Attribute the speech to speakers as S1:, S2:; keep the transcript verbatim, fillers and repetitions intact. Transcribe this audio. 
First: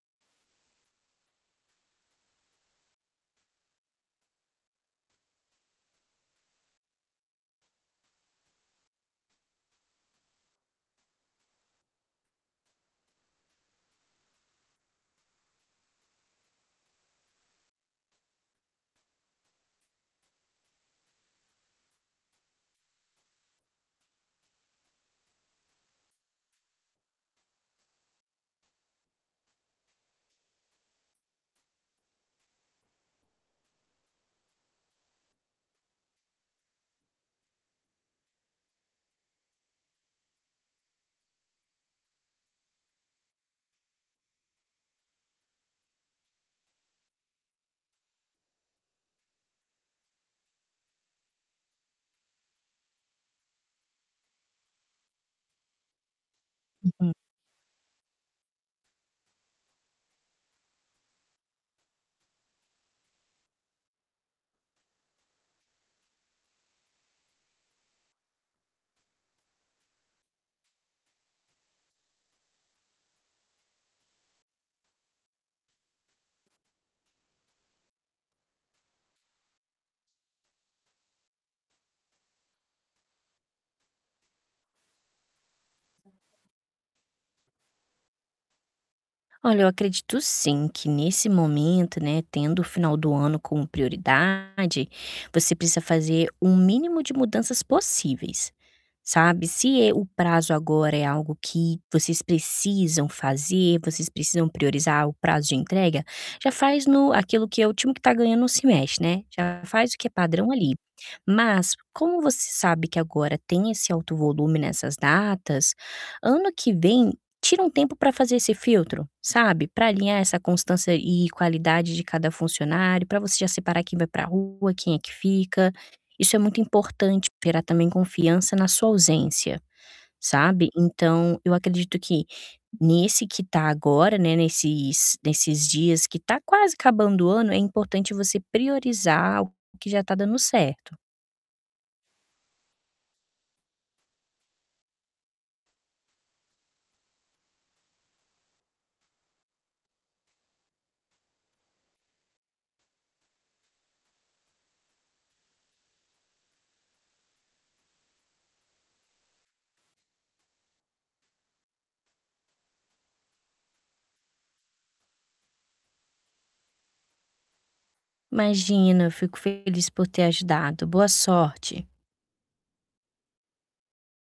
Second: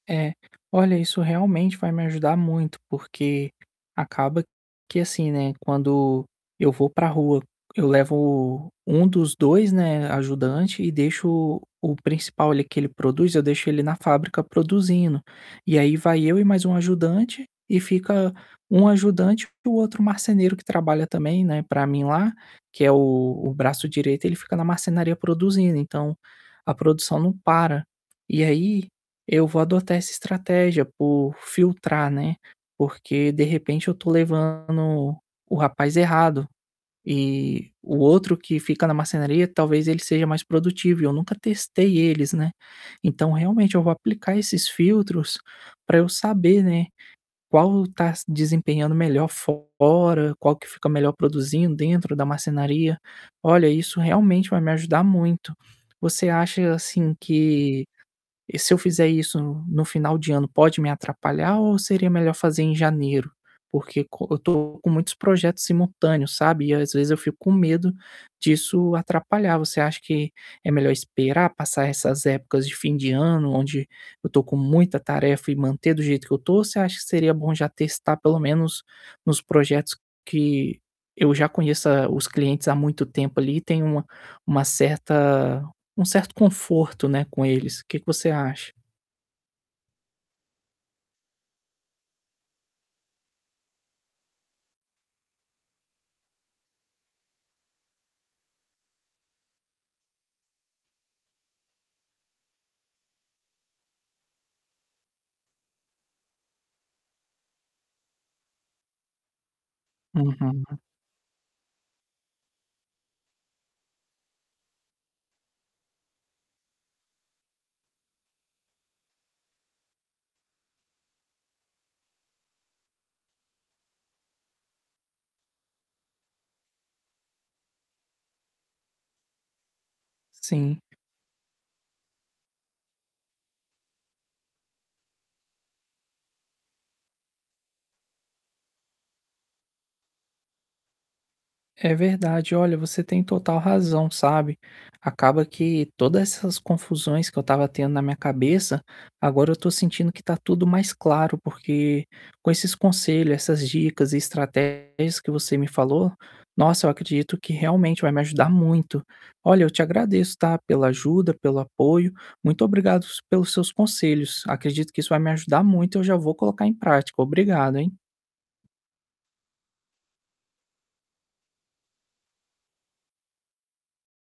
S1: É, olha isso realmente vai me ajudar muito, porque acaba que assim. né, quando eu vou para rua, eu levo um dos dois, né, ajudante e deixo o o principal ali, que ele produz, eu deixo ele na fábrica produzindo, e aí vai eu e mais um ajudante e fica um ajudante para o outro marceneiro que trabalha também, né, para mim lá, que é o o braço direito ele fica na marcenaria produzindo então, a produção não para. E aí, eu vou adotar essa estratégia por filtrar, né, porque de repente eu estou levando o rapaz errado, e o outro que fica na marcenaria talvez ele seja mais produtivo e eu nunca testei eles, né, então realmente eu vou aplicar esses filtros para eu saber, né, qual está desempenhando melhor fora, qual que fica melhor produzindo dentro da marcenaria. Olha, isso realmente vai me ajudar muito. Você acha
S2: Uhum.
S1: assim que, e se eu fizer isso no final de ano, pode me atrapalhar ou seria melhor fazer em janeiro? Porque co eu estou com muitos projetos simultâneos, sabe, e às vezes eu fico com medo disso atrapalhar. Você acha que é melhor esperar passar essas épocas de fim de ano, onde eu estou com muita tarefa e manter do jeito que eu estou, ou você acha que seria bom já testar pelo menos nos projetos que eu já conheça os clientes há muito tempo, ali, e tenho uma uma certa um certo conforto, né, com eles. Que que você acha?
S2: Olha, eu acredito sim, que nesse momento, né, tendo o final do ano como prioridade, você precisa fazer um mínimo de mudanças possíveis, sabe, se, eh, o prazo agora é algo que vocês precisam fazer, vocês precisam priorizar o prazo de entrega, já faz no aquilo que é o time que está ganhando não se mexe, né, já faz o que é padrão ali.
S1: Uhum.
S2: Mas, como você sabe que agora tem esse alto volume nessas datas, ano que vem, tira um tempo para fazer esse filtro, sabe, para alinhar essa constância e qualidade de cada funcionário, para você já separar quem vai para rua, quem é que fica. Isso é muito importante pra gerar também confiança na sua ausência, sabe,
S1: Sim.
S2: então eu acredito que nesse que está agora, né, nesses nesses dias que está quase acabando o ano é importante você priorizar o que já está dando certo.
S1: É verdade. Olha, você tem total razão, sabe, acaba que toda essas confusões que eu estava tendo na minha cabeça, agora eu estou sentindo que está tudo mais claro, porque com esses conselho, essas dicas e estratégias que você me falou, nossa, eu acredito que realmente vai me ajudar muito. Olha, eu te agradeço, tá, pela ajuda, pelo apoio, muito obrigados pelos seus conselhos, acredito que isso vai me ajudar muito e eu já vou colocar em prática. Obrigado, hein!
S2: Imagina, eu fico feliz por ter ajudado, boa sorte.